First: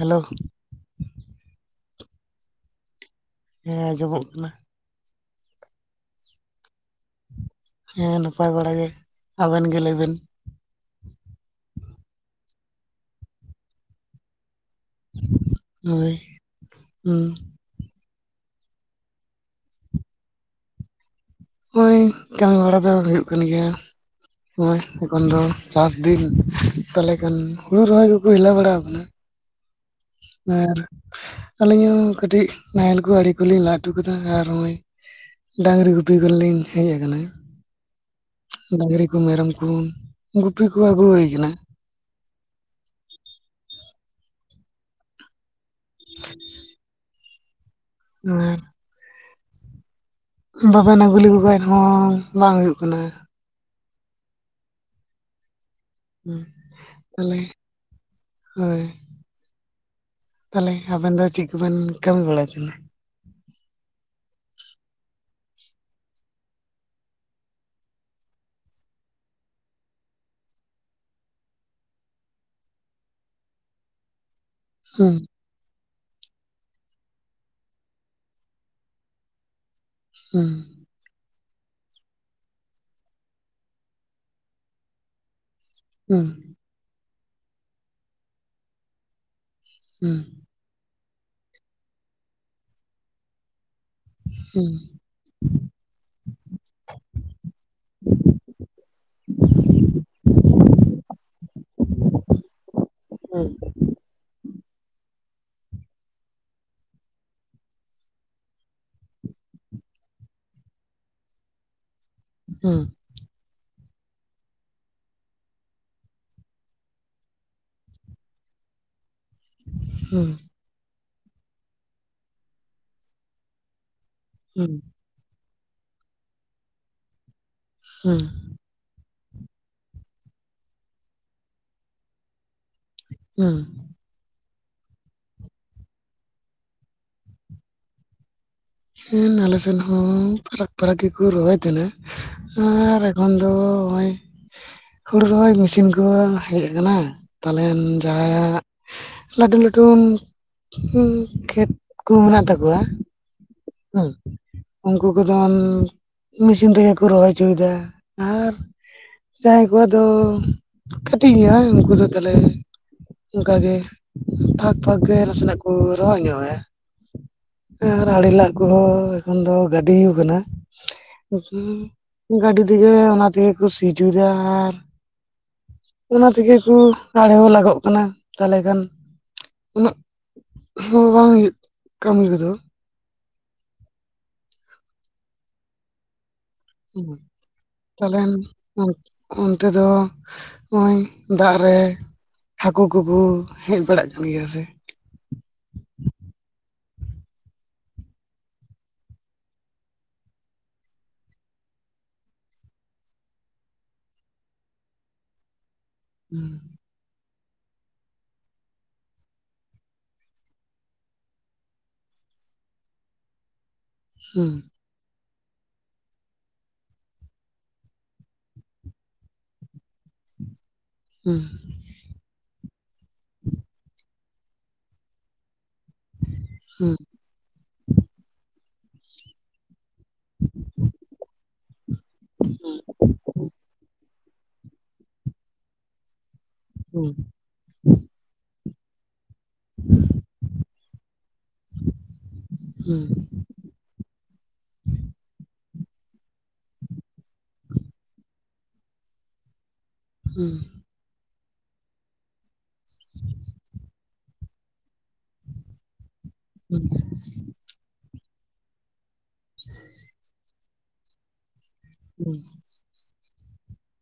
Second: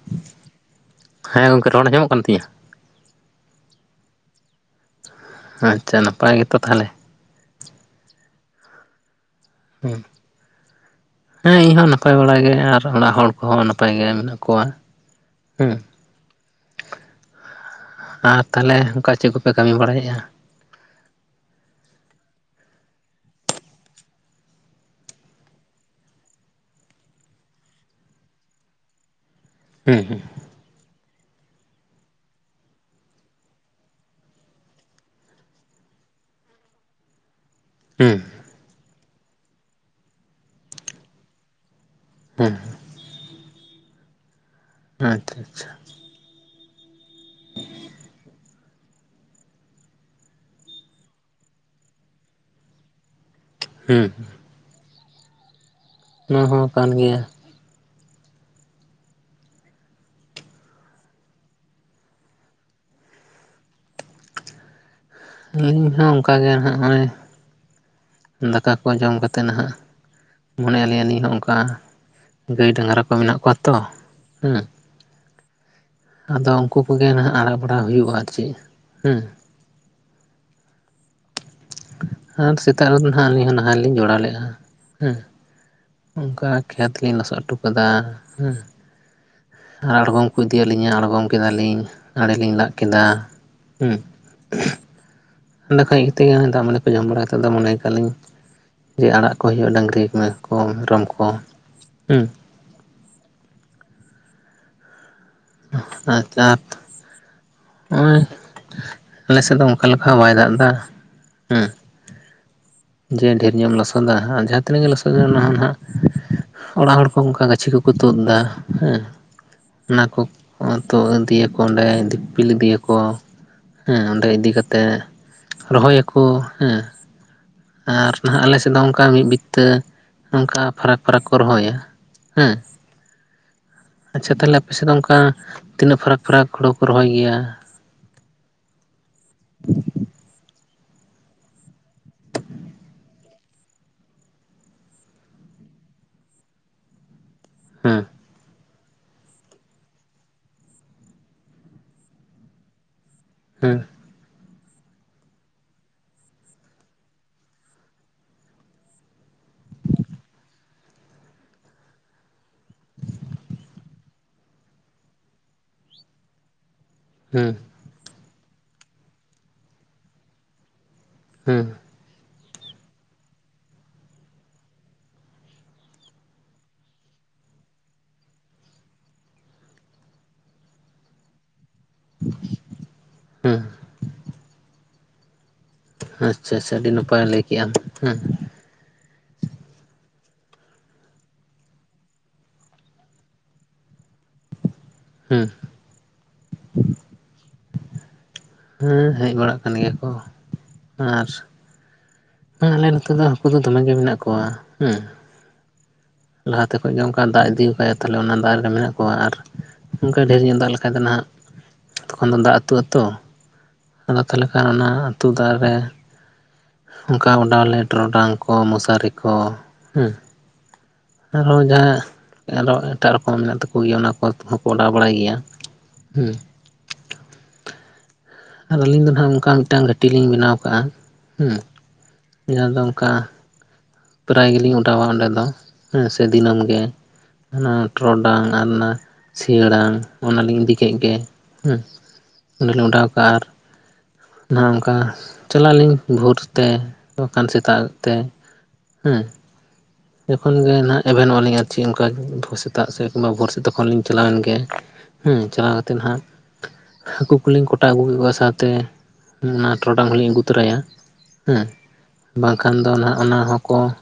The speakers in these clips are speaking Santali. ᱦᱮᱞᱳ ᱾ ᱦᱮᱸ ᱜᱚᱝᱠᱮ ᱨᱚᱲ ᱟᱸᱡᱚᱢᱚᱜ ᱠᱟᱱ ᱛᱤᱧᱟ? ᱦᱮᱸ ᱟᱸᱡᱚᱢᱚᱜ ᱠᱟᱱᱟ᱾ ᱟᱪᱪᱷᱟ ᱱᱟᱯᱟᱭ ᱜᱮᱛᱚ ᱛᱟᱦᱞᱮ? ᱦᱮᱸ ᱱᱟᱯᱟᱭ ᱵᱟᱲᱟ ᱜᱮ, ᱟᱵᱮᱱ ᱜᱮ ᱞᱟᱹᱭ ᱦᱮᱸ ᱵᱮᱱ? ᱦᱮᱸ ᱤᱧᱦᱚᱸ ᱱᱟᱯᱟᱭ ᱵᱟᱲᱟ ᱜᱮ ᱟᱨ ᱚᱲᱟᱜ ᱦᱚᱲ ᱠᱚᱦᱚᱸ ᱱᱟᱯᱟᱭ ᱜᱮ ᱢᱮᱱᱟᱜ ᱠᱚᱣᱟ᱾ ᱦᱮᱸ ᱦᱳᱭ ᱦᱩᱸ ᱟᱨ ᱛᱟᱦᱞᱮ ᱚᱝᱠᱟ ᱪᱮᱜ ᱠᱚᱯᱮ ᱠᱟᱹᱢᱤ ᱵᱟᱲᱟᱭᱮᱜᱼᱟ? ᱚᱸᱭ ᱠᱟᱹᱢᱤ ᱵᱟᱲᱟ ᱫᱚ ᱦᱩᱭᱩᱜ ᱠᱟᱱ ᱜᱮᱭᱟ᱾ ᱱᱚᱜᱼᱚᱭ ᱮᱠᱷᱚᱱ ᱫᱚ ᱪᱟᱥ ᱫᱤᱱ ᱛᱟᱞᱦᱮ ᱠᱷᱟᱱ ᱦᱩᱲᱩ ᱨᱚᱦᱚᱭ ᱠᱚᱠᱚ ᱦᱮᱞᱟᱣ ᱵᱟᱲᱟᱟᱣ ᱠᱟᱱᱟ᱾ ᱦᱩᱸ ᱦᱩᱸ ᱟᱨ ᱟᱹᱞᱤᱧ ᱦᱚᱸ ᱠᱟᱹᱴᱤᱡ ᱱᱟᱦᱮᱞ ᱠᱚ ᱟᱲᱮ ᱠᱚᱞᱤᱧ ᱞᱟ ᱚᱴᱩ ᱠᱮᱫᱟ ᱟᱨ ᱚᱸᱭ ᱰᱟᱹᱝᱨᱤ ᱜᱩᱯᱤ ᱠᱚᱞᱤᱧ ᱦᱮᱡ ᱟᱠᱟᱱᱟ᱾ ᱦᱩᱸ ᱰᱟᱝᱨᱤ ᱠᱚ ᱢᱮᱨᱚᱢ ᱠᱚ ᱜᱩᱯᱤ ᱠᱚ ᱟᱹᱜᱩ ᱦᱩᱭ ᱠᱟᱱᱟ᱾ ᱦᱮᱸ ᱟᱪᱪᱷᱟ ᱟᱪᱪᱷᱟ᱾ ᱦᱮᱸ ᱵᱟᱵᱮᱱ ᱟᱹᱜᱩ ᱞᱮᱠᱩ ᱠᱷᱟᱡ ᱦᱚᱸ ᱵᱟᱝ ᱦᱩᱭᱩᱜ ᱠᱟᱱᱟ᱾ ᱦᱮᱸ ᱦᱩᱸ ᱱᱚᱣᱟ ᱦᱚᱸ ᱠᱟᱱ ᱜᱮᱭᱟ ᱛᱟᱞᱮ ᱦᱳᱭ᱾ ᱛᱟᱞᱮ ᱟᱵᱮᱱ ᱫᱚ ᱪᱮᱜ ᱠᱚᱵᱮᱱ ᱠᱟᱹᱢᱤ ᱵᱟᱲᱟᱭ ᱛᱷᱮᱱᱟ? ᱤᱧ ᱦᱚᱸ ᱚᱝᱠᱟᱜᱮ ᱦᱟᱸᱜ ᱦᱚᱸᱭ ᱫᱟᱠᱟ ᱠᱚ ᱡᱚᱢ ᱠᱟᱛᱮ ᱱᱦᱟᱜ ᱢᱚᱱᱮᱭᱟᱞᱤᱧ ᱟᱹᱞᱤᱧ ᱦᱚᱸ ᱚᱝᱠᱟ ᱜᱟᱹᱭ ᱰᱟᱝᱨᱟ ᱠᱚ ᱢᱮᱱᱟᱜ ᱠᱚᱣᱟ ᱛᱚ ᱦᱩᱸ᱾ ᱦᱩᱸ ᱟᱫᱚ ᱩᱝᱠᱩ ᱠᱚᱜᱮ ᱱᱟᱦᱟᱜ ᱟᱲᱟᱜ ᱵᱟᱲᱟ ᱦᱩᱭᱩᱜᱼᱟ ᱟᱨ ᱪᱮᱜ ᱦᱩᱸ᱾ ᱦᱩᱸ ᱟᱨ ᱥᱮᱛᱟᱜ ᱨᱮᱫᱚ ᱱᱟᱦᱟᱸᱜ ᱟᱹᱞᱤᱧ ᱦᱚᱸ ᱱᱟᱦᱮᱞ ᱞᱤᱧ ᱡᱚᱲᱟᱣ ᱞᱮᱜᱼᱟ ᱦᱮᱸ᱾ ᱚᱝᱠᱟ ᱠᱷᱮᱛ ᱞᱤᱧ ᱞᱚᱥᱚᱜ ᱴᱚ ᱠᱟᱫᱟ ᱦᱮᱸ ᱟᱬᱜᱚᱢ ᱠᱚ ᱤᱫᱤᱭᱟᱜ ᱞᱤᱧᱟ ᱟᱬᱜᱚᱢ ᱠᱮᱫᱟᱞᱤᱧ ᱟᱲᱮᱞᱤᱧ ᱞᱟᱜ ᱠᱮᱫᱟ ᱦᱩᱸ᱾ ᱚᱸᱰᱮ ᱠᱷᱚᱡ [unintelligible] ᱫᱟᱜ ᱢᱟᱹᱰᱤ ᱠᱚ ᱡᱚᱢ ᱵᱟᱲᱟ ᱠᱟᱛᱮᱜ ᱫᱚ ᱢᱚᱱᱮᱭ ᱠᱟᱜᱼᱟ ᱞᱤᱧ ᱡᱮ ᱟᱲᱟᱜ ᱠᱚ ᱦᱩᱭᱩᱜ-ᱟ ᱰᱟᱝᱨᱤ [unintelligible] ᱠᱚ ᱢᱮᱨᱚᱢ ᱠᱚ ᱦᱩᱸ᱾ ᱦᱩᱸ [unintelligible] ᱦᱚᱸᱭ ᱟᱞᱮᱥᱮᱜ ᱫᱚ ᱚᱝᱠᱟ ᱞᱮᱠᱟ ᱦᱚᱸ ᱵᱟᱭ ᱫᱟᱜᱫᱟ ᱦᱮᱸ᱾ ᱦᱩᱸ ᱡᱮ ᱰᱷᱮᱨ ᱧᱚᱜ ᱮᱢ ᱞᱚᱥᱚᱫᱟ ᱦᱟᱸ ᱡᱟᱦᱟᱸ ᱛᱤᱱᱟᱹᱜ [unintelligible] ᱚᱱᱟ ᱦᱚᱸ ᱱᱟᱦᱟᱸᱜ ᱚᱲᱟᱜ ᱦᱚᱲ ᱠᱚ ᱚᱝᱠᱟ ᱜᱟᱹᱪᱷᱤ ᱠᱚᱠᱚ ᱛᱩᱫ ᱫᱟ ᱦᱮᱸ᱾ ᱚᱱᱟ ᱠᱚ ᱛᱩ ᱤᱫᱤᱭᱟᱠᱚ ᱚᱸᱰᱮ ᱫᱤᱯᱤᱞ ᱤᱫᱤᱭᱟᱠᱚ᱾ ᱦᱮᱸ ᱚᱸᱰᱮ ᱤᱫᱤ ᱠᱟᱛᱮᱜ ᱨᱚᱦᱚᱭᱟᱠᱚ ᱦᱮᱸ᱾ ᱟᱨ ᱱᱟᱦᱟᱜ ᱟᱞᱮᱥᱮᱜ ᱫᱚ ᱚᱝᱠᱟ ᱢᱤᱜ ᱵᱤᱛᱟᱹ ᱚᱝᱠᱟ ᱯᱷᱟᱨᱟᱠ ᱯᱷᱟᱨᱟᱠ ᱠᱚ ᱨᱚᱦᱚᱭᱟ ᱦᱮᱸ᱾ ᱩᱸ ᱟᱪᱪᱷᱟ ᱛᱟᱞᱦᱮ ᱟᱯᱮ ᱥᱮᱜ ᱫᱚ ᱚᱝᱠᱟ ᱛᱤᱱᱟᱹᱜ ᱯᱷᱟᱨᱟᱠ ᱯᱷᱟᱨᱟᱠ ᱦᱩᱲᱩ ᱠᱚ ᱨᱚᱦᱚᱭ ᱜᱮᱭᱟ? ᱦᱮᱱ ᱟᱞᱮ ᱥᱮᱱ ᱦᱚᱸ ᱯᱷᱟᱨᱟᱠ ᱯᱷᱟᱨᱟᱠ ᱜᱮᱠᱚ ᱨᱚᱦᱚᱭ ᱛᱷᱮᱱᱟ᱾ ᱟᱨ ᱮᱠᱷᱚᱱ ᱫᱚ ᱦᱚᱸᱜᱼᱚᱭ ᱦᱩᱲᱩ ᱨᱮᱦᱚᱸᱭ ᱢᱮᱥᱤᱱ ᱠᱚ ᱦᱮᱡ ᱠᱟᱱᱟ᱾ ᱛᱟᱞᱦᱮᱱ ᱦᱮᱸ ᱡᱟᱦᱟᱭᱟᱜ ᱞᱟᱹᱰᱩ ᱞᱟᱹᱴᱩᱱ ᱠᱷᱮᱛ ᱠᱚ ᱢᱮᱱᱟᱜ ᱛᱟᱠᱚᱣᱟ᱾ ᱦᱩᱸ ᱩᱸ ᱩᱝᱠᱩ ᱠᱚᱫᱚᱱ ᱢᱤᱥᱤᱱ ᱛᱮᱜᱮ ᱠᱚ ᱨᱚᱦᱚᱭ ᱪᱚᱭ ᱫᱟ ᱟᱨ ᱾ ᱡᱟᱦᱟᱸᱭ ᱠᱚᱣᱟᱜ ᱫᱚ ᱠᱟᱹᱴᱤᱡ ᱧᱚᱜ ᱩᱱᱠᱩ ᱫᱚ ᱛᱷᱟᱞᱮ ᱚᱝᱠᱟᱜᱮ ᱯᱷᱟᱠ ᱯᱷᱟᱠ ᱜᱮ ᱱᱟᱥᱮᱱᱟᱜ ᱠᱚ ᱨᱚᱦᱚᱭ ᱧᱚᱜᱟᱭᱟ ᱾ ᱦᱮᱸ ᱾ ᱟᱲᱮ ᱞᱟᱜ ᱠᱚᱦᱚᱸ ᱮᱠᱷᱚᱱ ᱫᱚ ᱜᱟᱹᱫᱤᱣ ᱠᱟᱱᱟ ᱦᱮᱸ ᱾ ᱜᱟᱹᱰᱤ ᱛᱮᱜᱮ ᱚᱱᱟ ᱛᱮᱜᱮ ᱠᱚ ᱥᱤ ᱪᱚᱭᱫᱟ ᱾ ᱚᱱᱟ ᱛᱮᱜᱮ ᱠᱚ ᱟᱲᱮ ᱦᱚᱸ ᱞᱟᱜᱚᱜ ᱠᱟᱱᱟ ᱛᱟᱞᱦᱮ ᱠᱷᱟᱱ ᱩᱱᱟᱹᱜ ᱾ ᱦᱚᱸ ᱠᱟᱹᱢᱤ ᱠᱚᱫᱚ ᱾ ᱦᱩᱸ, ᱟᱪᱪᱷᱟ ᱟᱪᱪᱷᱟ ᱟᱹᱰᱤ ᱱᱟᱯᱟᱭ ᱞᱟᱹᱭ ᱠᱮᱜ-ᱟ ᱦᱮᱸ ᱛᱟᱦᱚᱞᱮ ᱾ ᱚᱱᱛᱮ ᱫᱚ ᱚᱭ ᱫᱟᱜ ᱨᱮ ᱾ ᱦᱟᱹᱠᱩ ᱠᱚᱠᱚ ᱦᱮᱡ ᱵᱟᱲᱟᱜ ᱠᱟᱱ ᱜᱮᱭᱟ ᱥᱮ ᱾ ᱦᱩᱸ, ᱦᱮᱸ ᱦᱮᱡ ᱵᱟᱲᱟᱜ ᱠᱟᱱ ᱜᱮᱭᱟ ᱠᱚ ᱟᱨ ᱦᱮᱸ ᱟᱞᱮ ᱱᱚᱛᱮ ᱫᱚ ᱦᱟᱠᱩ ᱫᱚ ᱫᱚᱢᱮ ᱜᱮ ᱢᱮᱱᱟᱜ ᱠᱚᱣᱟ ᱦᱮᱸ ᱾ ᱦᱩᱸ ᱞᱟᱦᱟᱛᱮᱯ ᱚᱡᱚᱝᱠᱟ ᱫᱟᱜ ᱤᱫᱤ ᱠᱟᱭᱟ ᱛᱟᱞᱦᱮ ᱚᱱᱟ ᱫᱟᱜ ᱨᱮ ᱢᱮᱱᱟᱜ ᱠᱚᱣᱟ ᱟᱨ ᱚᱝᱠᱟ ᱰᱷᱮᱨ ᱧᱚᱜ ᱫᱟᱜ ᱞᱮᱠᱷᱟᱡ ᱫᱚ ᱱᱟᱦᱟᱜ ᱾ ᱛᱚᱠᱷᱚᱱ ᱫᱚ ᱫᱟᱜ ᱟᱹᱛᱩ ᱟᱹᱛᱩ ᱟᱫᱚ ᱛᱦᱟᱞᱮ ᱦᱩᱸ ᱠᱷᱟᱱ ᱚᱱᱟ ᱟᱹᱛᱩ ᱫᱟᱜ ᱨᱮ ᱾ ᱚᱱᱠᱟ ᱚᱰᱟᱣ ᱞᱮᱫ ᱴᱚᱨᱚᱰᱟᱝ ᱠᱚ ᱢᱚᱥᱟᱨᱤ ᱠᱚ ᱦᱩᱸ ᱾ ᱦᱩᱸ ᱟᱨᱚ ᱡᱟᱦᱟᱸᱭ ᱾ ᱟᱫᱚ ᱟᱱᱮ ᱮᱴᱟᱜ ᱨᱚᱠᱚᱢ ᱢᱮᱱᱟᱜ ᱛᱟᱠᱚ ᱜᱮᱭᱟ ᱚᱱᱟ ᱠᱚ ᱦᱚᱠᱚ ᱚᱰᱟᱣ ᱵᱟᱲᱟᱭ ᱜᱮᱭᱟ ᱦᱩᱸ ᱾ ᱦᱩᱸ ᱟᱨ ᱟᱹᱞᱤᱧ ᱫᱚ ᱱᱦᱟᱜ ᱚᱝᱠᱟ ᱢᱤᱫᱴᱟᱝ ᱜᱷᱟᱹᱴᱤ ᱞᱤᱧ ᱵᱮᱱᱟᱣ ᱦᱩᱸ ᱡᱟᱦᱟᱸ ᱫᱚ ᱚᱝᱠᱟ ᱾ ᱯᱮᱨᱟᱭ ᱜᱮᱞᱤᱧ ᱚᱰᱟᱣᱟ ᱚᱸᱰᱮ ᱫᱚ ᱦᱮᱸ ᱥᱮ ᱫᱤᱱᱟᱹᱢ ᱜᱮ ᱚᱱᱟ ᱴᱚᱨᱚᱰᱟᱝ ᱟᱨ ᱚᱱᱟ ᱾ ᱥᱤᱭᱟᱹᱲᱟᱝ ᱚᱱᱟ ᱞᱤᱧ ᱤᱫᱤ ᱠᱮᱫ ᱜᱮ ᱦᱩᱸ ᱚᱸᱰᱮᱞᱤᱧ ᱦᱩᱸ ᱚᱰᱟᱣ ᱠᱟᱜᱼᱟ ᱟᱨ ᱾ ᱵᱟ ᱚᱱᱠᱟ ᱪᱟᱞᱟᱜ ᱟᱹᱞᱤᱧ ᱵᱷᱳᱨ ᱛᱮ ᱵᱟᱠᱟᱱ ᱥᱮᱛᱟᱜ ᱛᱮ ᱦᱮᱸ ᱾ ᱦᱩᱸ ᱡᱚᱠᱷᱚᱱ ᱜᱮ ᱱᱟᱜ ᱮᱵᱷᱮᱱᱚᱝ ᱚᱞᱤᱧ ᱟᱨ ᱪᱮᱫ ᱚᱱᱠᱟ ᱵᱷᱚ ᱥᱮᱛᱟᱜ ᱥᱮ ᱠᱤᱵᱟ ᱵᱷᱳ ᱥᱮ ᱛᱚᱠᱷᱚᱱ ᱞᱤᱧ ᱾ ᱪᱟᱞᱟᱣᱮᱱ ᱜᱮ ᱦᱮᱸ ᱪᱟᱞᱟᱣ ᱠᱟᱛᱮᱫ ᱦᱟᱸᱜ ᱾ [inaudible] ᱦᱟᱹᱠᱩ ᱠᱚᱞᱤᱧ ᱠᱚᱴᱟ ᱟᱹᱜᱩ ᱠᱮᱫ ᱠᱚᱣᱟ ᱥᱟᱶᱛᱮ ᱚᱱᱟ ᱴᱚᱨᱚᱰᱟᱝ ᱦᱚᱸᱞᱤᱧ ᱟᱹᱜᱩ ᱛᱚᱨᱟᱭᱟ ᱾ ᱦᱮᱸ ᱦᱩᱸ ᱵᱟᱝᱠᱷᱟᱱ ᱫᱚ ᱱᱟᱦᱟᱜ ᱚᱱᱟ ᱦᱚᱸᱠᱚ ᱾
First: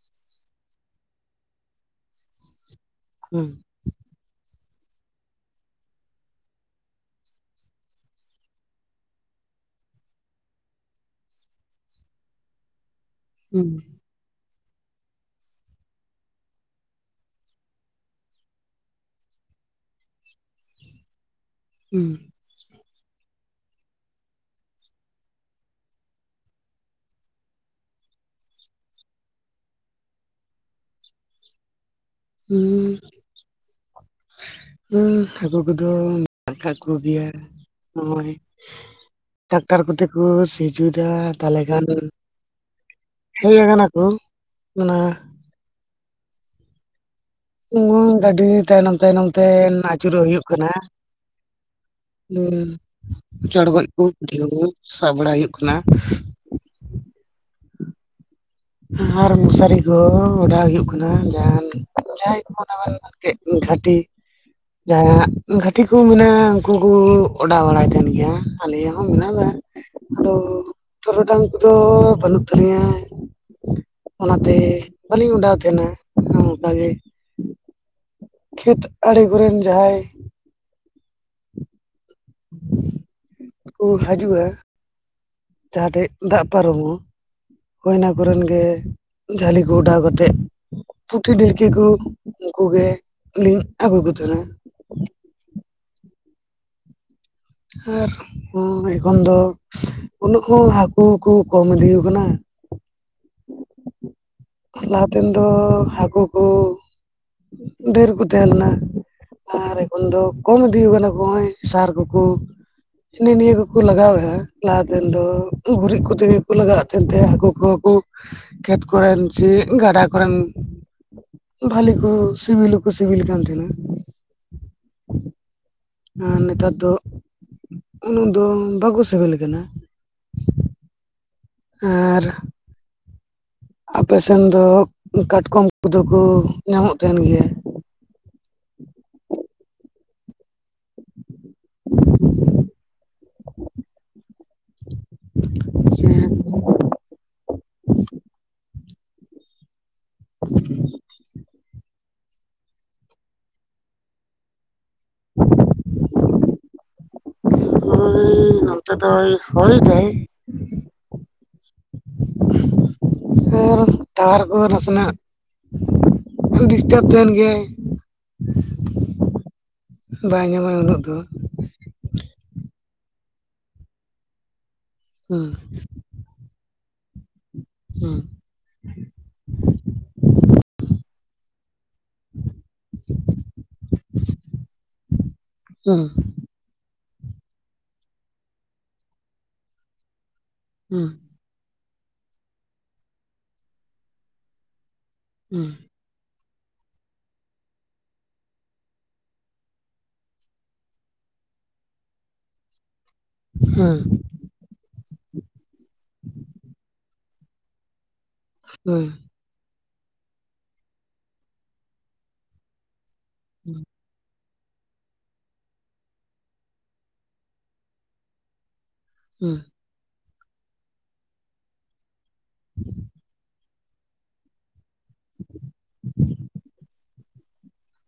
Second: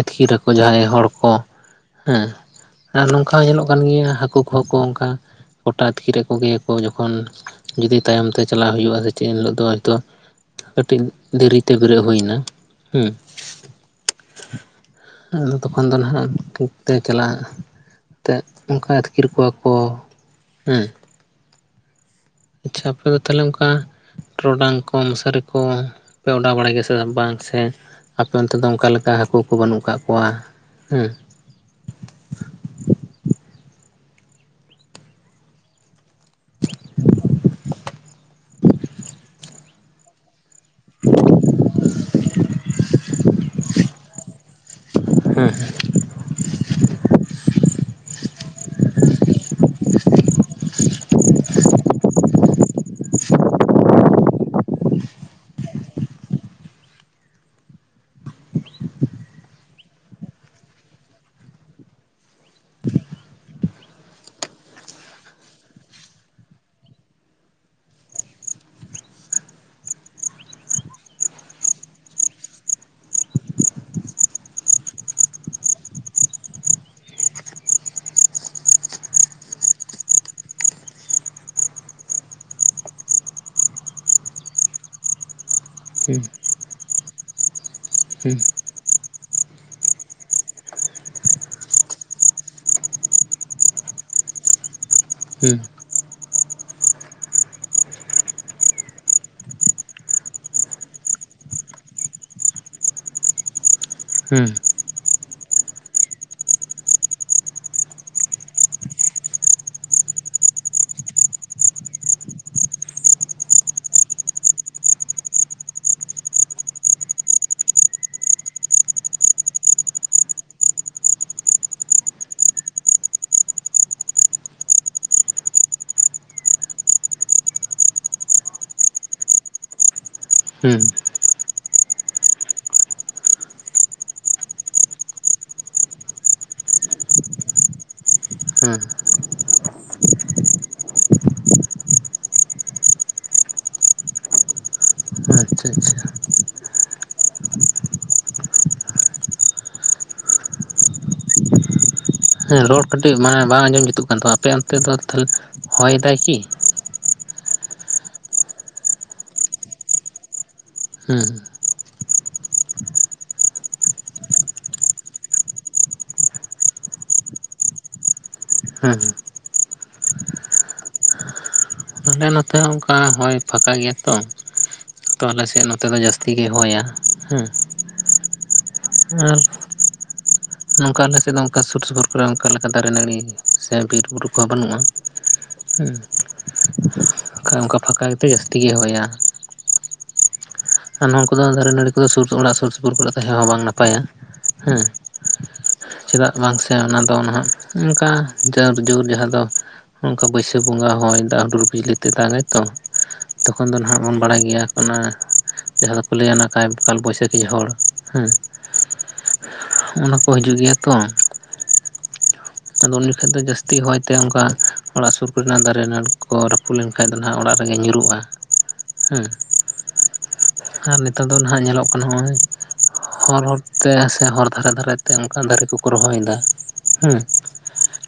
ᱤᱛᱠᱤᱨ ᱟᱠᱚ ᱡᱟᱦᱟᱸᱭ ᱦᱚᱲ ᱠᱚ ᱦᱮᱸ ᱟᱨ ᱱᱚᱝᱠᱟ ᱦᱩᱸ ᱧᱮᱞᱚᱜ ᱾ ᱠᱟᱱ ᱜᱮᱭᱟ ᱦᱟᱹᱠᱩ ᱠᱚᱦᱚᱸ ᱠᱚ ᱚᱱᱠᱟ ᱜᱚᱴᱟ ᱟᱛᱠᱤᱨ ᱮᱫ ᱠᱚᱜᱮᱭᱟ ᱠᱚ ᱡᱚᱠᱷᱚᱱ ᱡᱩᱫᱤ ᱛᱟᱭᱚᱢ ᱛᱮ ᱪᱟᱞᱟᱜ ᱦᱩᱭᱩᱜᱼᱟ ᱥᱮ ᱪᱮᱫ ᱮᱱ ᱦᱤᱞᱳᱜ ᱫᱚ ᱦᱛᱳᱛᱚ ᱾ ᱠᱟᱹᱴᱤᱡ ᱫᱮᱨᱤᱛᱮ ᱵᱮᱨᱮᱫ ᱦᱩᱭ ᱮᱱᱟ ᱦᱮᱸ ᱾ ᱦᱩᱸ, [inaudible] ᱟᱫᱚ ᱛᱚᱠᱷᱚᱱ ᱫᱚ ᱱᱟᱦᱟᱜ ᱯᱩᱵ‌ ᱛᱮ ᱪᱟᱞᱟᱜ ᱾ ᱮᱱᱛᱮ ᱚᱱᱠᱟ ᱟᱹᱛᱠᱤᱨ ᱠᱚᱣᱟ ᱠᱚ ᱦᱮᱸ ᱾ ᱦᱩᱸ ᱟᱪᱪᱷᱟ ᱟᱯᱮ ᱫᱚ ᱛᱟᱦᱚᱞᱮ ᱚᱱᱠᱟ ᱾ ᱴᱚᱨᱚᱰᱟᱝ ᱠᱚ ᱢᱚᱥᱟᱨᱤ ᱠᱚ ᱯᱮ ᱚᱰᱟᱣ ᱵᱟᱲᱟᱭ ᱜᱮᱭᱟ ᱥᱮ ᱵᱟᱝ ᱥᱮ? ᱟᱯᱮ ᱚᱱᱛᱮ ᱫᱚ ᱚᱱᱠᱟ ᱞᱮᱠᱟ ᱦᱟᱹᱠᱩ ᱠᱚ ᱵᱟᱹᱱᱩᱜ ᱟᱠᱟᱫ ᱠᱚᱣᱟ ᱦᱮᱸ ᱾ [inaudible] ᱦᱩᱸ ᱦᱟᱹᱠᱩ ᱠᱚᱫᱚ ᱢᱮᱱᱟᱜ ᱠᱟᱜ ᱠᱚᱜᱮᱭᱟ ᱱᱚᱜᱼᱚᱭ ᱾ ᱴᱟᱠᱴᱟᱨ ᱠᱚᱛᱮ ᱠᱚ ᱥᱤ ᱦᱚᱪᱚᱭ‌ ᱫᱟ ᱛᱟᱞᱦᱮ ᱠᱷᱟᱱ ᱦᱮᱡ ᱟᱠᱟᱱᱟ ᱠᱚ, ᱚᱱᱟ ᱦᱮᱸ᱾ ᱩᱢᱟᱹᱝ ᱜᱟᱹᱰᱤ ᱛᱟᱭᱱᱚᱢ ᱛᱟᱭᱱᱚᱢ ᱛᱮ ᱱᱟᱪᱩᱨᱚᱜ ᱦᱩᱭᱩᱜ ᱠᱟᱱᱟ [inaudible] ᱪᱚᱲᱜᱚᱡ ᱠᱚ ᱯᱩᱴᱷᱤ ᱠᱚᱜᱮ ᱥᱟᱵ ᱵᱟᱲᱟ ᱦᱩᱭᱩᱜ ᱠᱟᱱᱟ᱾ ᱟᱨ ᱢᱚᱥᱟᱨᱤ ᱠᱚ ᱚᱰᱟᱳ ᱦᱩᱭᱩᱜ ᱠᱟᱱᱟ ᱡᱟᱦᱟᱱ ᱡᱟᱦᱟᱸᱭ [inaudible] [inaudible] ᱜᱷᱟᱴᱤ ᱡᱟᱦᱟᱸᱭᱟᱜ ᱜᱷᱟᱴᱤ ᱠᱚ ᱢᱮᱱᱟᱜᱼᱟ ᱩᱱᱠᱩ ᱠᱚ ᱚᱰᱟᱣ ᱵᱟᱲᱟᱭ ᱛᱟᱦᱮᱱ ᱜᱮᱭᱟ ᱟᱞᱮᱭᱟᱜ ᱦᱚᱸ ᱢᱮᱱᱟᱜ [inaudible] ᱟᱫᱚ ᱴᱚᱨᱚᱰᱟᱝ ᱠᱚᱫᱚ ᱵᱟᱹᱱᱩᱜ ᱛᱟᱞᱤᱧᱟ᱾ ᱚᱱᱟᱛᱮ ᱵᱟᱹᱞᱤᱧ ᱚᱰᱟᱣ ᱛᱟᱦᱮᱱᱟ ᱚᱱᱠᱟ ᱜᱮ᱾ ᱠᱷᱮᱛ ᱟᱲᱮ ᱠᱚᱨᱮᱱ ᱡᱟᱦᱟᱸᱭ ᱪᱮᱫ ᱠᱚ ᱦᱟᱡᱩᱜᱼᱟ? ᱡᱟᱦᱟᱸᱴᱷᱮᱡ ᱫᱟᱜ ᱯᱟᱨᱚᱢᱚᱜ-ᱟ ᱦᱳᱭ ᱚᱱᱟ ᱦᱮᱸ ᱠᱚᱨᱮᱱ ᱜᱮ ᱡᱷᱟᱹᱞᱤ ᱠᱚ ᱚᱰᱟᱣ ᱠᱟᱛᱮᱫ ᱯᱩᱴᱷᱤ ᱰᱟᱹᱲᱠᱟᱹ ᱠᱚ ᱩᱱᱠᱩ ᱜᱮ ᱞᱤᱧ ᱟᱹᱜᱩ ᱠᱚ ᱛᱟᱦᱮᱱᱟ ᱦᱩᱸ᱾ ᱟᱨ ᱩᱸ ᱮᱠᱷᱚᱱ ᱫᱚ ᱩᱱᱟᱹᱜ ᱦᱚᱸ ᱦᱟᱹᱠᱩ ᱠᱚ ᱠᱚᱢ ᱤᱫᱤ ᱠᱟᱱᱟ᱾ ᱦᱮᱸ᱾ ᱞᱟᱦᱟᱛᱮᱱ ᱫᱚ ᱦᱟᱹᱠᱩ ᱠᱚ ᱰᱷᱮᱨ ᱠᱚ ᱛᱟᱦᱮᱸ ᱞᱮᱱᱟ᱾ ᱟᱨ ᱮᱠᱷᱚᱱ ᱫᱚ ᱠᱚᱢ ᱤᱫᱤᱣ ᱠᱟᱱᱟ ᱠᱚ ᱦᱮᱸ ᱥᱟᱨ ᱠᱚᱠᱚ ᱦᱤᱱᱟ ᱱᱤᱭᱟᱹ ᱠᱚᱠᱚ ᱞᱟᱜᱟᱣᱮᱜᱼᱟ ᱞᱟᱦᱟᱛᱮᱱ ᱫᱚ, ᱜᱩᱨᱤᱡ ᱠᱚᱛᱮ ᱜᱮᱠᱚ ᱞᱟᱜᱟᱣᱮᱫ ᱛᱟᱦᱮᱸᱛᱮ ᱦᱟᱹᱠᱩ ᱠᱚ ᱠᱚ ᱠᱷᱮᱛ ᱠᱚᱨᱮᱱ ᱥᱮ ᱜᱟᱰᱟ ᱠᱚᱨᱮᱱ ᱵᱷᱟᱞᱤ ᱠᱚ ᱥᱤᱵᱤᱞ ᱦᱚᱸᱠᱚ ᱥᱤᱵᱤᱞ ᱠᱟᱱ ᱛᱟᱦᱮᱱᱟ᱾ ᱟᱨ ᱱᱮᱛᱟᱨ ᱫᱚ ᱩᱱᱟᱹᱜ ᱫᱚ ᱵᱟᱠᱚ ᱥᱤᱵᱤᱞ ᱠᱟᱱᱟ᱾ ᱦᱮᱸ ᱟᱨ ᱟᱯᱮ ᱥᱮᱱ ᱫᱚ ᱠᱟᱴᱠᱚᱢ ᱠᱚᱫᱚ ᱠᱚ ᱧᱟᱢᱚᱜ ᱛᱟᱦᱮᱱ ᱜᱮᱭᱟ? ᱦᱮᱸ᱾ ᱦᱮᱸ ᱟᱪᱪᱷᱟ ᱟᱪᱪᱷᱟ ᱥᱮ [inaudible] ᱦᱮᱸ ᱨᱚᱲ ᱠᱟᱹᱴᱤᱡ ᱢᱟᱱᱮ ᱵᱟᱝ ᱟᱸᱡᱚᱢ ᱡᱩᱛᱩᱜ ᱠᱟᱱ ᱛᱟᱢᱟ ᱟᱯᱮ ᱚᱱᱛᱮ ᱫᱚ ᱛᱟᱦᱚᱞᱮ ᱦᱚᱭ ᱫᱟᱭ ᱠᱤ? ᱳᱭ ᱱᱚᱛᱮ ᱫᱚᱭ ᱦᱚᱭ ᱫᱟᱭ᱾ ᱦᱩᱸ᱾ [inaudible] [inaudible] ᱴᱟᱣᱟᱨ ᱠᱚᱦᱚᱸ ᱱᱟᱥᱮ ᱱᱟᱜ ᱰᱤᱥᱴᱟᱯ ᱛᱟᱦᱮᱱ ᱜᱮᱭᱟᱭ᱾ ᱦᱮᱸ᱾ ᱵᱟᱭ ᱧᱟᱢᱟᱭ ᱩᱱᱟᱹᱜ ᱫᱚ᱾ ᱟᱞᱮ ᱱᱚᱛᱮ ᱦᱚᱸ ᱚᱱᱠᱟ ᱦᱚᱭ ᱯᱷᱟᱸᱠᱟ ᱜᱮᱭᱟ ᱛᱚ, ᱛᱚ ᱟᱞᱮ ᱦᱩᱸ ᱥᱮᱫ ᱱᱚᱛᱮ ᱫᱚ ᱡᱟᱹᱥ ᱛᱤᱜᱮ ᱦᱚᱭᱟ ᱦᱩᱸ ᱦᱩᱸ ᱟᱨ ᱱᱚᱝᱠᱟ ᱟᱞᱮ ᱥᱮᱫ ᱫᱚ ᱚᱱᱠᱟ ᱥᱩᱨ ᱥᱩᱯᱩᱨ ᱠᱚᱨᱮ ᱚᱱᱠᱟ ᱞᱮᱠᱟ ᱫᱟᱨᱮ ᱱᱟᱹᱲᱤ ᱥᱮ ᱵᱤᱨᱼᱵᱩᱨᱩ ᱠᱚᱦᱚᱸ ᱵᱟᱹᱱᱩᱜᱼᱟ᱾ ᱦᱩᱸ᱾ ᱠᱷᱟᱡ ᱚᱱᱠᱟ ᱯᱷᱟᱸᱠᱟ ᱜᱮᱛᱮ ᱡᱟᱹᱥᱛᱤ ᱜᱮᱭ ᱦᱚᱭᱟ᱾ ᱟᱨ ᱦᱩᱸ ᱱᱳᱣᱟ ᱠᱚᱫᱚ ᱫᱟᱨᱮ ᱱᱟᱹᱲᱤ ᱠᱚᱫᱚ ᱥᱩᱨ ᱚᱲᱟᱜ ᱥᱩᱨ ᱥᱩᱯᱩᱨ ᱠᱚᱨᱮ ᱛᱟᱦᱮᱸ ᱦᱚᱸ ᱵᱟᱝ ᱱᱟᱯᱟᱭᱟ, ᱦᱮᱸ᱾ ᱦᱩᱸ ᱪᱮᱫᱟᱜ ᱵᱟᱝ ᱥᱮ ᱚᱱᱟ ᱫᱚ ᱱᱟᱦᱟᱜ ᱚᱱᱠᱟ ᱡᱳᱨ ᱡᱳᱨ ᱡᱟᱦᱟᱸ ᱫᱚ ᱚᱱᱠᱟ ᱵᱟᱹᱭᱥᱟᱹᱠᱷ ᱵᱚᱸᱜᱟ ᱦᱚᱭ ᱫᱟᱜ ᱦᱩᱰᱩᱨ ᱵᱤᱡᱽᱞᱤ ᱛᱮᱜ ᱫᱟᱜᱟᱭ ᱛᱚ, ᱛᱚᱠᱷᱚᱱ ᱫᱚ ᱦᱩᱸ ᱱᱟᱦᱟᱜ ᱵᱚᱱ ᱵᱟᱲᱟᱭ ᱜᱮᱭᱟ ᱚᱱᱟ ᱡᱟᱦᱟ ᱫᱚ ᱠᱚ ᱞᱟᱹᱭ-ᱟ ᱚᱱᱟ ᱠᱟᱭ ᱠᱟᱞ ᱵᱟᱹᱭᱥᱟᱹᱠᱷᱤ ᱡᱷᱚᱲ ᱦᱮᱸ᱾ ᱦᱩᱸ᱾ ᱚᱱᱟ ᱠᱚ ᱦᱤᱡᱩᱜ ᱜᱮᱭᱟ ᱛᱚ᱾ ᱟᱫᱚ ᱩᱱ ᱡᱚᱠᱷᱮ ᱫᱚ ᱡᱟᱹᱥᱛᱤ ᱦᱩᱸ ᱦᱚᱭ ᱛᱮ ᱚᱱᱠᱟ ᱚᱲᱟᱜ ᱥᱩᱨ ᱠᱚ ᱨᱮᱱᱟᱜ ᱫᱟᱨᱮ ᱱᱟᱹᱲᱤ ᱠᱚ ᱨᱟᱹᱯᱩᱫ ᱞᱮᱱᱠᱟᱱ ᱫᱚ ᱱᱟᱦᱟᱜ ᱚᱲᱟᱜ ᱨᱮ ᱜᱮ ᱧᱩᱨᱩᱜᱼᱟ᱾ ᱦᱮᱸ᱾ ᱦᱩᱸ᱾ ᱟᱨ ᱱᱮᱛᱟᱨ ᱫᱚ ᱱᱟᱜ ᱧᱮᱞᱚᱜ ᱠᱟᱱᱟ ᱦᱚᱸᱜᱼᱚᱭ [inaudible] ᱦᱚᱨ, ᱦᱚᱨ ᱛᱮ ᱥᱮ ᱦᱚᱨ ᱫᱷᱟᱨᱮ ᱫᱷᱟᱨᱮ ᱛᱮ ᱚᱱᱠᱟ ᱫᱟᱨᱮ ᱠᱚ ᱠᱚ ᱨᱚᱦᱚᱭ ᱫᱟ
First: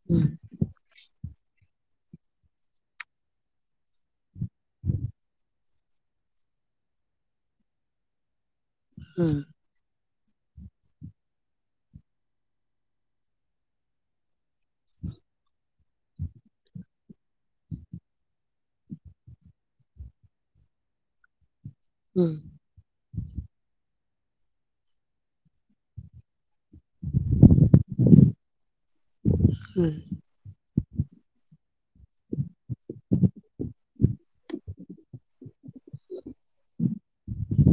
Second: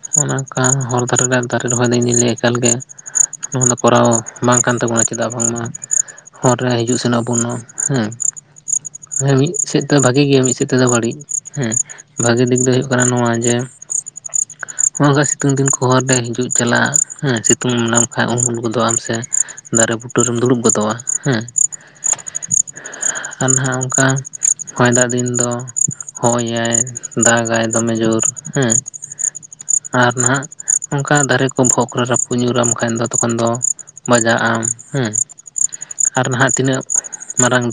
ᱦᱩᱸ ᱦᱩᱸ ᱚᱱᱮ ᱚᱱᱠᱟ ᱦᱚᱨ ᱫᱷᱟᱨᱮ ᱨᱮᱱ ᱫᱟᱨᱮ ᱨᱚᱦᱚᱭ ᱫᱚ ᱤᱧ ᱫᱚᱧ ᱞᱟᱹᱭ-ᱟ ᱮᱠᱟᱞ ᱜᱮ ᱱᱚᱣᱟ ᱫᱚ ᱠᱚᱨᱟᱣ ᱵᱟᱝ ᱠᱟᱱ ᱛᱟᱵᱚᱱᱟ ᱪᱮᱫᱟᱜ ᱵᱟᱝ ᱢᱟ ᱦᱚᱨ ᱨᱮ ᱦᱤᱡᱩᱜ ᱥᱮᱱ ᱵᱩᱱᱳ ᱦᱮᱸ, ᱦᱩᱸ ᱦᱮᱸ ᱢᱤᱫ ᱥᱮᱫ ᱛᱚ ᱵᱷᱟᱜᱮ ᱜᱮᱭᱟ ᱢᱤᱫ ᱥᱮᱫ ᱛᱮᱫᱚ ᱵᱟᱲᱤᱡ ᱦᱮᱸ ᱵᱷᱟᱜᱤ ᱫᱤᱠ ᱫᱚ ᱦᱩᱭᱩᱜ ᱠᱟᱱᱟ ᱱᱚᱣᱟ ᱡᱮ, ᱱᱚᱸᱜᱼᱚᱭ ᱱᱚᱝᱠᱟ ᱥᱤᱛᱩᱝ ᱫᱤᱱ ᱠᱚ ᱦᱚᱨ ᱞᱮ ᱦᱤᱡᱩᱜ ᱪᱟᱞᱟᱜ ᱦᱮᱸ ᱥᱤᱛᱩᱝ ᱞᱮᱢ ᱠᱷᱟᱡ ᱩᱢᱩᱞ ᱜᱚᱫᱚᱜ ᱟᱢ ᱥᱮ᱾ ᱫᱟᱨᱮ ᱵᱩᱴᱟᱹ ᱨᱮᱢ ᱫᱩᱲᱩᱵ ᱜᱚᱫᱚᱜᱼᱟ ᱦᱮᱸ᱾ ᱦᱩᱸ, ᱾ ᱟᱨ ᱱᱟᱦᱟᱜ ᱚᱱᱠᱟ ᱦᱚᱭ ᱫᱟᱜ ᱫᱤᱱ ᱫᱚ ᱦᱚᱭ ᱟᱭ ᱫᱟᱜ-ᱟᱭ ᱫᱚᱢᱮ ᱡᱩᱨ ᱦᱮᱸ ᱦᱩᱸ ᱟᱨ ᱱᱟᱦᱟᱜ ᱚᱱᱠᱟ ᱫᱟᱨᱮ ᱠᱚ ᱵᱚᱦᱚᱜ ᱠᱚᱨᱮ ᱨᱟᱹᱯᱩᱫ ᱧᱩᱨᱟᱢ ᱠᱷᱟᱱ ᱫᱚ ᱛᱚᱠᱷᱚᱱ ᱫᱚ᱾ ᱵᱟᱡᱟᱜ ᱟᱢ ᱦᱩᱸ ᱟᱨ ᱱᱟᱦᱟᱜ ᱛᱤᱱᱟᱹᱜ, ᱢᱟᱨᱟᱝ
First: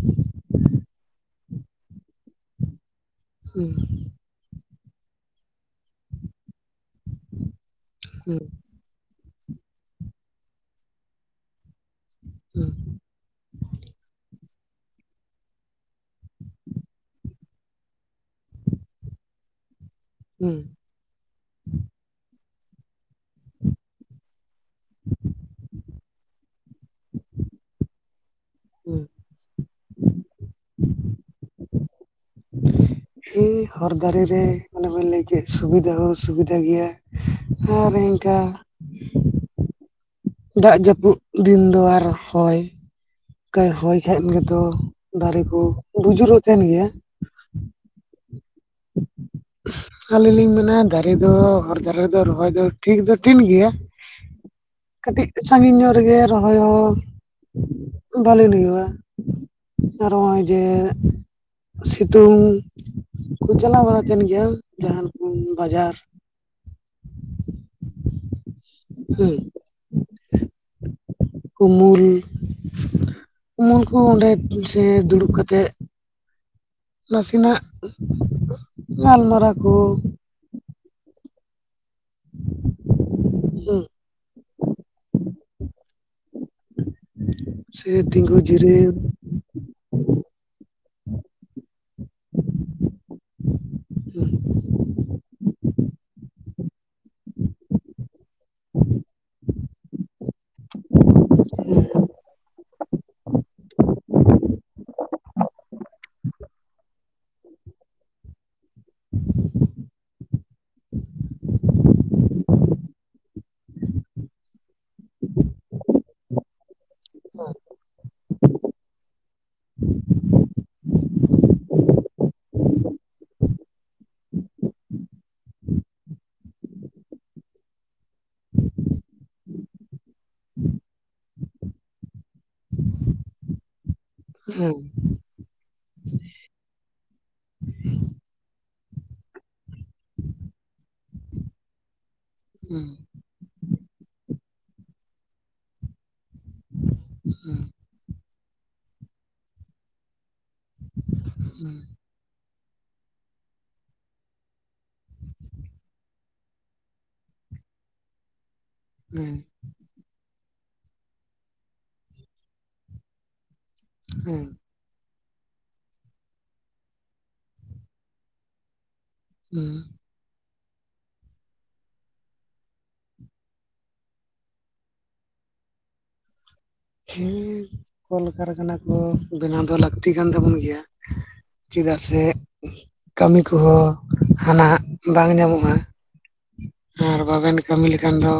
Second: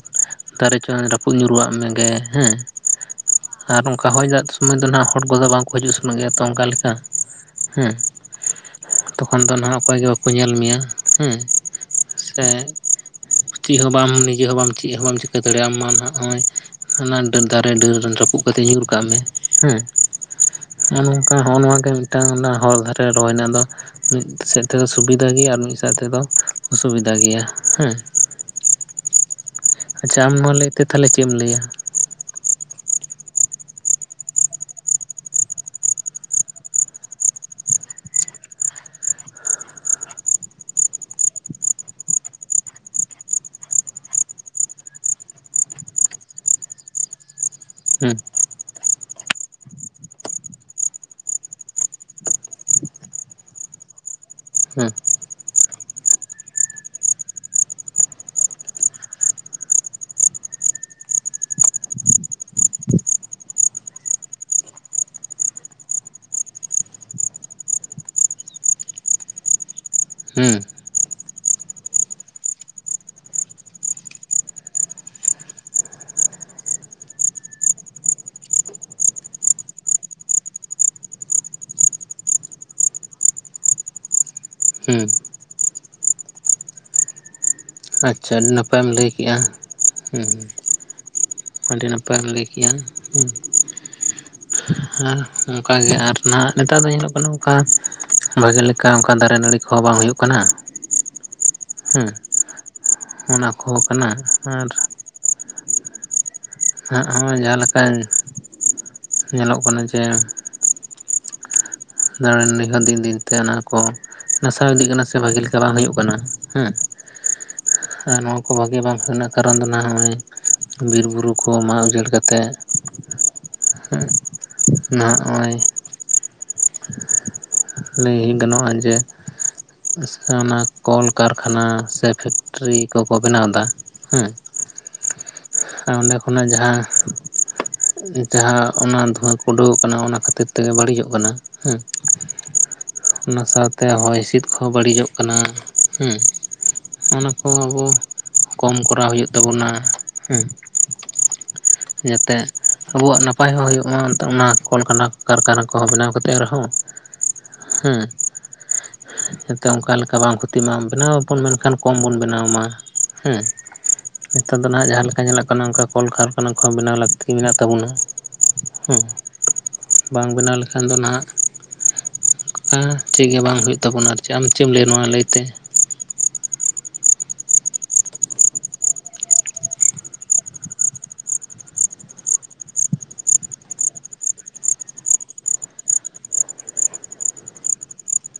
ᱫᱟᱨᱮ ᱪᱚᱝ ᱨᱟᱹᱯᱩᱫ ᱧᱩᱨᱩᱣᱟᱜ ᱟᱢᱮᱼᱜᱮ ᱦᱮᱸ᱾ ᱟᱨ ᱚᱱᱠᱟ ᱦᱚᱭ ᱫᱟᱜ ᱥᱚᱢᱚᱭ ᱫᱚ ᱦᱟᱸᱜ ᱦᱚᱲ ᱠᱚᱫᱚ ᱵᱟᱝ ᱠᱚ ᱦᱤᱡᱩᱜ ᱥᱮᱱᱚᱜ ᱜᱮᱭᱟ ᱛᱚ ᱚᱱᱠᱟ ᱞᱮᱠᱟ ᱦᱩᱸ᱾ ᱦᱩ ᱛᱚᱠᱷᱚᱱ ᱫᱚ ᱱᱟᱦᱟᱜ ᱚᱠᱚᱭ ᱜᱮ ᱵᱟᱠᱚ ᱧᱮᱞ ᱢᱮᱭᱟ ᱦᱩᱸ ᱥᱮ᱾ ᱦᱩᱸ ᱪᱮᱫ ᱦᱚᱸ ᱵᱟᱢ ᱱᱤᱡᱮ ᱦᱚᱸ ᱵᱟᱢ ᱪᱮᱫ ᱦᱚᱸ ᱵᱟᱢ ᱪᱤᱠᱟᱹ ᱫᱟᱲᱮᱭᱟᱜᱼᱟ ᱢᱟ ᱱᱟᱜᱼᱚᱭ, ᱾ ᱦᱟᱱᱟ ᱰᱟᱱ ᱫᱟᱨᱮ ᱰᱟᱹᱨ ᱨᱟᱹᱯᱩᱫ ᱠᱟᱛᱮᱫ ᱧᱩᱨ ᱠᱟᱜ ᱢᱮ, ᱦᱮᱸ ᱦᱩᱸ᱾ ᱱᱚᱜᱚ ᱱᱚᱝᱠᱟ ᱦᱚᱸᱜᱚᱱᱟ ᱜᱮ ᱢᱤᱫᱴᱟᱝ ᱚᱱᱟ ᱦᱚᱨ ᱫᱷᱟᱨᱮ ᱨᱚᱦᱚᱭ ᱨᱮᱱᱟ ᱫᱚ ᱢᱤᱫ ᱥᱮᱫ ᱛᱮ ᱫᱚ ᱥᱩᱵᱤᱫᱟ ᱜᱮᱭᱟ ᱟᱨ ᱢᱤᱫ ᱥᱮ ᱛᱮ ᱫᱚ ᱚᱥᱩᱵᱤᱫᱟ ᱜᱮᱭᱟ ᱦᱮᱸ᱾ ᱦᱮᱸ [inaudible] ᱟᱪᱪᱷᱟ ᱟᱢ ᱱᱚᱣᱟ ᱞᱟᱹᱭ ᱛᱮ ᱛᱷᱟᱞᱮ ᱪᱮᱫ ᱮᱢ ᱞᱟᱹᱭ-ᱟ? ᱦᱩᱸ ᱦᱚᱨ ᱫᱟᱨᱮ ᱨᱮ ᱚᱱᱮ ᱵᱮᱱ ᱞᱟᱹᱭ ᱠᱮᱫ ᱥᱩᱵᱤᱫᱟ ᱦᱚᱸ ᱥᱩᱵᱤᱫᱷᱟ ᱜᱮᱭᱟ᱾ ᱟᱨ ᱤᱱᱠᱟᱹ [unintelligible] ᱫᱟᱜ ᱡᱟᱹᱯᱩᱫ ᱫᱤᱱ ᱫᱚ ᱟᱨᱚ ᱦᱚᱭ᱾ ᱚᱱᱠᱟᱭ ᱦᱚᱭ ᱠᱷᱟᱱ ᱜᱮᱫᱚ ᱫᱟᱨᱮ ᱠᱚ ᱵᱩᱡᱩᱨᱚᱜ ᱛᱟᱦᱮᱱ ᱜᱮᱭᱟ᱾ ᱦᱩᱸ᱾ ᱟᱹᱞᱤᱧ ᱞᱤᱧ ᱢᱮᱱᱟ ᱫᱟᱨᱮ ᱫᱚ ᱦᱚᱨ ᱫᱟᱨᱮ ᱫᱚ ᱨᱚᱦᱚᱭ ᱫᱚ ᱴᱷᱤᱠ ᱫᱚ ᱴᱷᱤᱠ ᱜᱮᱭᱟ᱾ ᱦᱮᱸ᱾ ᱢᱤᱫ ᱥᱟᱜᱤᱧ ᱧᱚᱜ ᱨᱮᱜᱮ ᱨᱚᱦᱚᱭ ᱦᱚᱸ ᱵᱟᱹᱞᱤᱱ ᱦᱩᱭᱩᱜᱼᱟ᱾ ᱟᱨᱚ ᱦᱚᱸᱜᱼᱚᱭ ᱭ ᱡᱮ ᱥᱤᱛᱩᱝ ᱠᱚ ᱪᱟᱞᱟᱣ ᱵᱟᱲᱟ ᱛᱟᱦᱮᱱ ᱜᱮᱭᱟ ᱡᱟᱦᱟᱱ ᱠᱚ ᱵᱟᱡᱟᱨ᱾ ᱦᱮᱸ ᱦᱩᱸ ᱩᱢᱩᱞ ᱩᱢᱩᱞᱠᱚ ᱦᱚᱸ ᱚᱸᱰᱮ ᱥᱮ ᱫᱩᱲᱩᱵ ᱠᱟᱛᱮᱜ ᱱᱟᱥᱮ ᱱᱟᱜ ᱜᱟᱞᱢᱟᱨᱟᱣ ᱠᱚ ᱦᱩᱸ [unintelligible] ᱦᱩᱸ ᱥᱮ [unintelligible] ᱟᱪᱪᱷᱟ ᱛᱤᱸᱜᱩ ᱟᱹᱰᱤ ᱱᱟᱯᱟᱭ ᱮᱢ ᱡᱤᱨᱟᱹᱣ ᱞᱟᱹᱭ ᱠᱮᱜᱼᱟ᱾ [unintelligible] ᱦᱩᱸ [unintelligible] ᱟᱹᱰᱤ ᱱᱟᱯ ᱱᱟᱯᱟᱭ ᱮᱢ ᱞᱟᱹᱭ ᱠᱮᱜᱼᱟ, ᱦᱩᱸ ᱟᱨ ᱚᱱᱠᱟᱜᱮ ᱟᱨ ᱱᱟᱦᱟᱜ ᱱᱮᱛᱟᱨ ᱫᱚ ᱧᱮᱞᱚᱜ ᱠᱟᱱᱟ ᱚᱱᱠᱟ ᱵᱷᱟᱜᱮ ᱞᱮᱠᱟ ᱚᱱᱠᱟ ᱫᱟᱨᱮ ᱱᱟᱹᱲᱤ ᱠᱚᱦᱚᱸ ᱵᱟᱝ ᱦᱩᱭᱩᱜ ᱠᱟᱱᱟ᱾ [unintelligible] ᱦᱮᱸ ᱚᱱᱟ ᱠᱚᱦᱚᱸ ᱠᱟᱱᱟ ᱟᱨ ᱱᱟᱜᱼᱚᱭ ᱡᱟᱸᱦᱟ ᱞᱮᱠᱟ ᱧᱮᱞᱚᱜ ᱠᱟᱱᱟ ᱡᱮ ᱫᱟᱬᱟᱱ ᱱᱤᱦᱟᱹ ᱫᱤᱱ ᱫᱤᱱ ᱛᱮ ᱚᱱᱟ ᱠᱚ ᱱᱟᱥᱟᱣ ᱤᱫᱤᱜ ᱠᱟᱱᱟ ᱥᱮ ᱵᱷᱟᱹᱜᱤ ᱞᱮᱠᱟ ᱵᱟᱝ ᱦᱩᱭᱩᱜ ᱠᱟᱱᱟ‌ ᱦᱮᱸ᱾ ᱟᱨ ᱱᱚᱣᱟ ᱠᱚ ᱵᱷᱟᱜᱤ ᱵᱟᱝ ᱨᱮᱱᱟᱜ ᱠᱟᱨᱚᱱ ᱫᱚ ᱱᱟ ᱱᱚᱜᱼᱚᱭ ᱵᱤᱨᱼᱵᱩᱨᱩ ᱠᱚ ᱢᱟᱜ ᱩᱡᱟᱹᱲ ᱠᱟᱛᱮᱫ ᱱᱚᱦᱜᱼᱚᱭ ᱞᱟᱹᱭ ᱦᱤ ᱜᱟᱱᱚᱜᱼᱟ ᱡᱮ ᱥ ᱚᱱᱟ ᱠᱚᱞ ᱠᱟᱨᱠᱷᱟᱱᱟ ᱥᱮ ᱯᱷᱮᱠᱴᱨᱤ ᱠᱚᱠᱚ ᱵᱮᱱᱟᱣᱫᱟ ᱦᱮᱸ ᱦᱩᱸ ᱟᱨ ᱚᱸᱰᱮ ᱠᱷᱚᱱᱟᱜ ᱡᱟᱸᱦᱟ ᱡᱟᱦᱟᱸ ᱚᱱᱟ ᱫᱷᱩᱣᱟᱹ ᱠᱩ ᱩᱰᱩᱠᱚᱜ ᱠᱟᱱᱟ ᱚᱱᱟ ᱠᱷᱟᱹᱛᱤᱨ ᱛᱮᱜᱮ ᱵᱟᱹᱲᱤᱡᱚᱜ ᱠᱟᱱᱟ᱾ ᱦᱩᱸ ᱦᱩᱸ ᱚᱱᱟ ᱥᱟᱶᱛᱮ ᱦᱚᱭᱼᱦᱤᱸᱥᱤᱫ ᱠᱚᱦᱚ ᱵᱟᱹᱲᱤᱡᱚᱜ ᱠᱟᱱᱟ, ᱦᱩᱸ᱾ ᱚᱱᱟ ᱠᱚ ᱟᱵᱚ ᱠᱚᱢ ᱠᱚᱨᱟᱣ ᱦᱩᱭᱩᱜ ᱛᱟᱵᱚᱱᱟ, ᱦᱩᱸ ᱦᱩᱸ ᱡᱟᱛᱮ ᱟᱵᱚᱣᱟᱜ ᱱᱟᱯᱟᱭ ᱦᱚᱸ ᱦᱩᱭᱩᱜ ᱢᱟ ᱚᱱᱟ ᱠᱚᱞ ᱠᱟᱰᱟ ᱠᱟᱨᱠᱷᱟᱱᱟ ᱠᱚᱦᱚᱸ ᱵᱮᱱᱟᱣ ᱠᱟᱛᱮᱫ ᱨᱮᱸᱦᱚ᱾ ᱦᱩᱸ ᱦᱩᱸ ᱛᱮ ᱚᱱᱠᱟ ᱞᱮᱠᱟ ᱵᱟᱝ ᱠᱷᱚᱛᱤ ᱢᱟ ᱵᱮᱱᱟᱣ ᱟᱵᱚᱱ ᱢᱮᱱᱠᱷᱟᱱ ᱠᱚᱢ ᱵᱚᱱ ᱵᱮᱱᱟᱣ ᱢᱟ, ᱦᱩᱸ ᱦᱩᱸ ᱱᱤᱛᱚᱜ ᱫᱚ ᱱᱟᱦᱟᱜ ᱡᱟᱦᱟᱸ ᱞᱮᱠ ᱠᱟ ᱪᱮᱞᱟᱜ ᱠᱟᱱᱟ ᱚᱱᱠᱟ ᱠᱚᱞ ᱠᱟᱨᱠᱷᱟᱱᱟ ᱠᱚ ᱵᱮᱱᱟᱣ ᱞᱟᱹᱠᱛᱤ ᱢᱮᱱᱟᱜ ᱛᱟᱵᱚᱱᱟ, ᱦᱩᱸ᱾ ᱦᱩᱸ ᱵᱟᱝ ᱵᱮᱱᱟᱣ ᱞᱮᱠᱷᱟᱱ ᱫᱚ ᱱᱟᱦᱟᱜ ᱦᱮᱸ ᱪᱮᱫ ᱜᱮ ᱵᱟᱝ ᱦᱩᱭᱩᱜ ᱛᱟᱵᱚᱱᱟ ᱟᱨ ᱪᱮ, ᱟᱢ ᱪᱮᱫ ᱮᱢ ᱞᱟᱹᱭᱟ ᱱᱚᱣᱟ ᱞᱟᱹᱭ ᱛᱮ? ᱦᱮᱸ ᱠᱚᱞ ᱠᱟᱨᱠᱷᱟᱱᱟ ᱠᱚ ᱵᱮᱱᱟᱣ ᱫᱚ ᱞᱟᱹᱠᱛᱤ ᱠᱟᱱ ᱛᱟᱵᱚᱱ ᱜᱮᱭᱟ, ᱪᱮᱫᱟᱜ ᱥᱮ ᱠᱟᱹᱢᱤ ᱠᱚᱦᱚᱸ ᱦᱟᱱᱟ ᱦᱟᱜ ᱵᱟᱝ ᱧᱟᱢᱚᱜᱼᱟ᱾ ᱟᱨ ᱵᱟᱵᱮᱱ ᱠᱟᱹᱢᱤ ᱞᱮᱠᱷᱟᱱ ᱫᱚ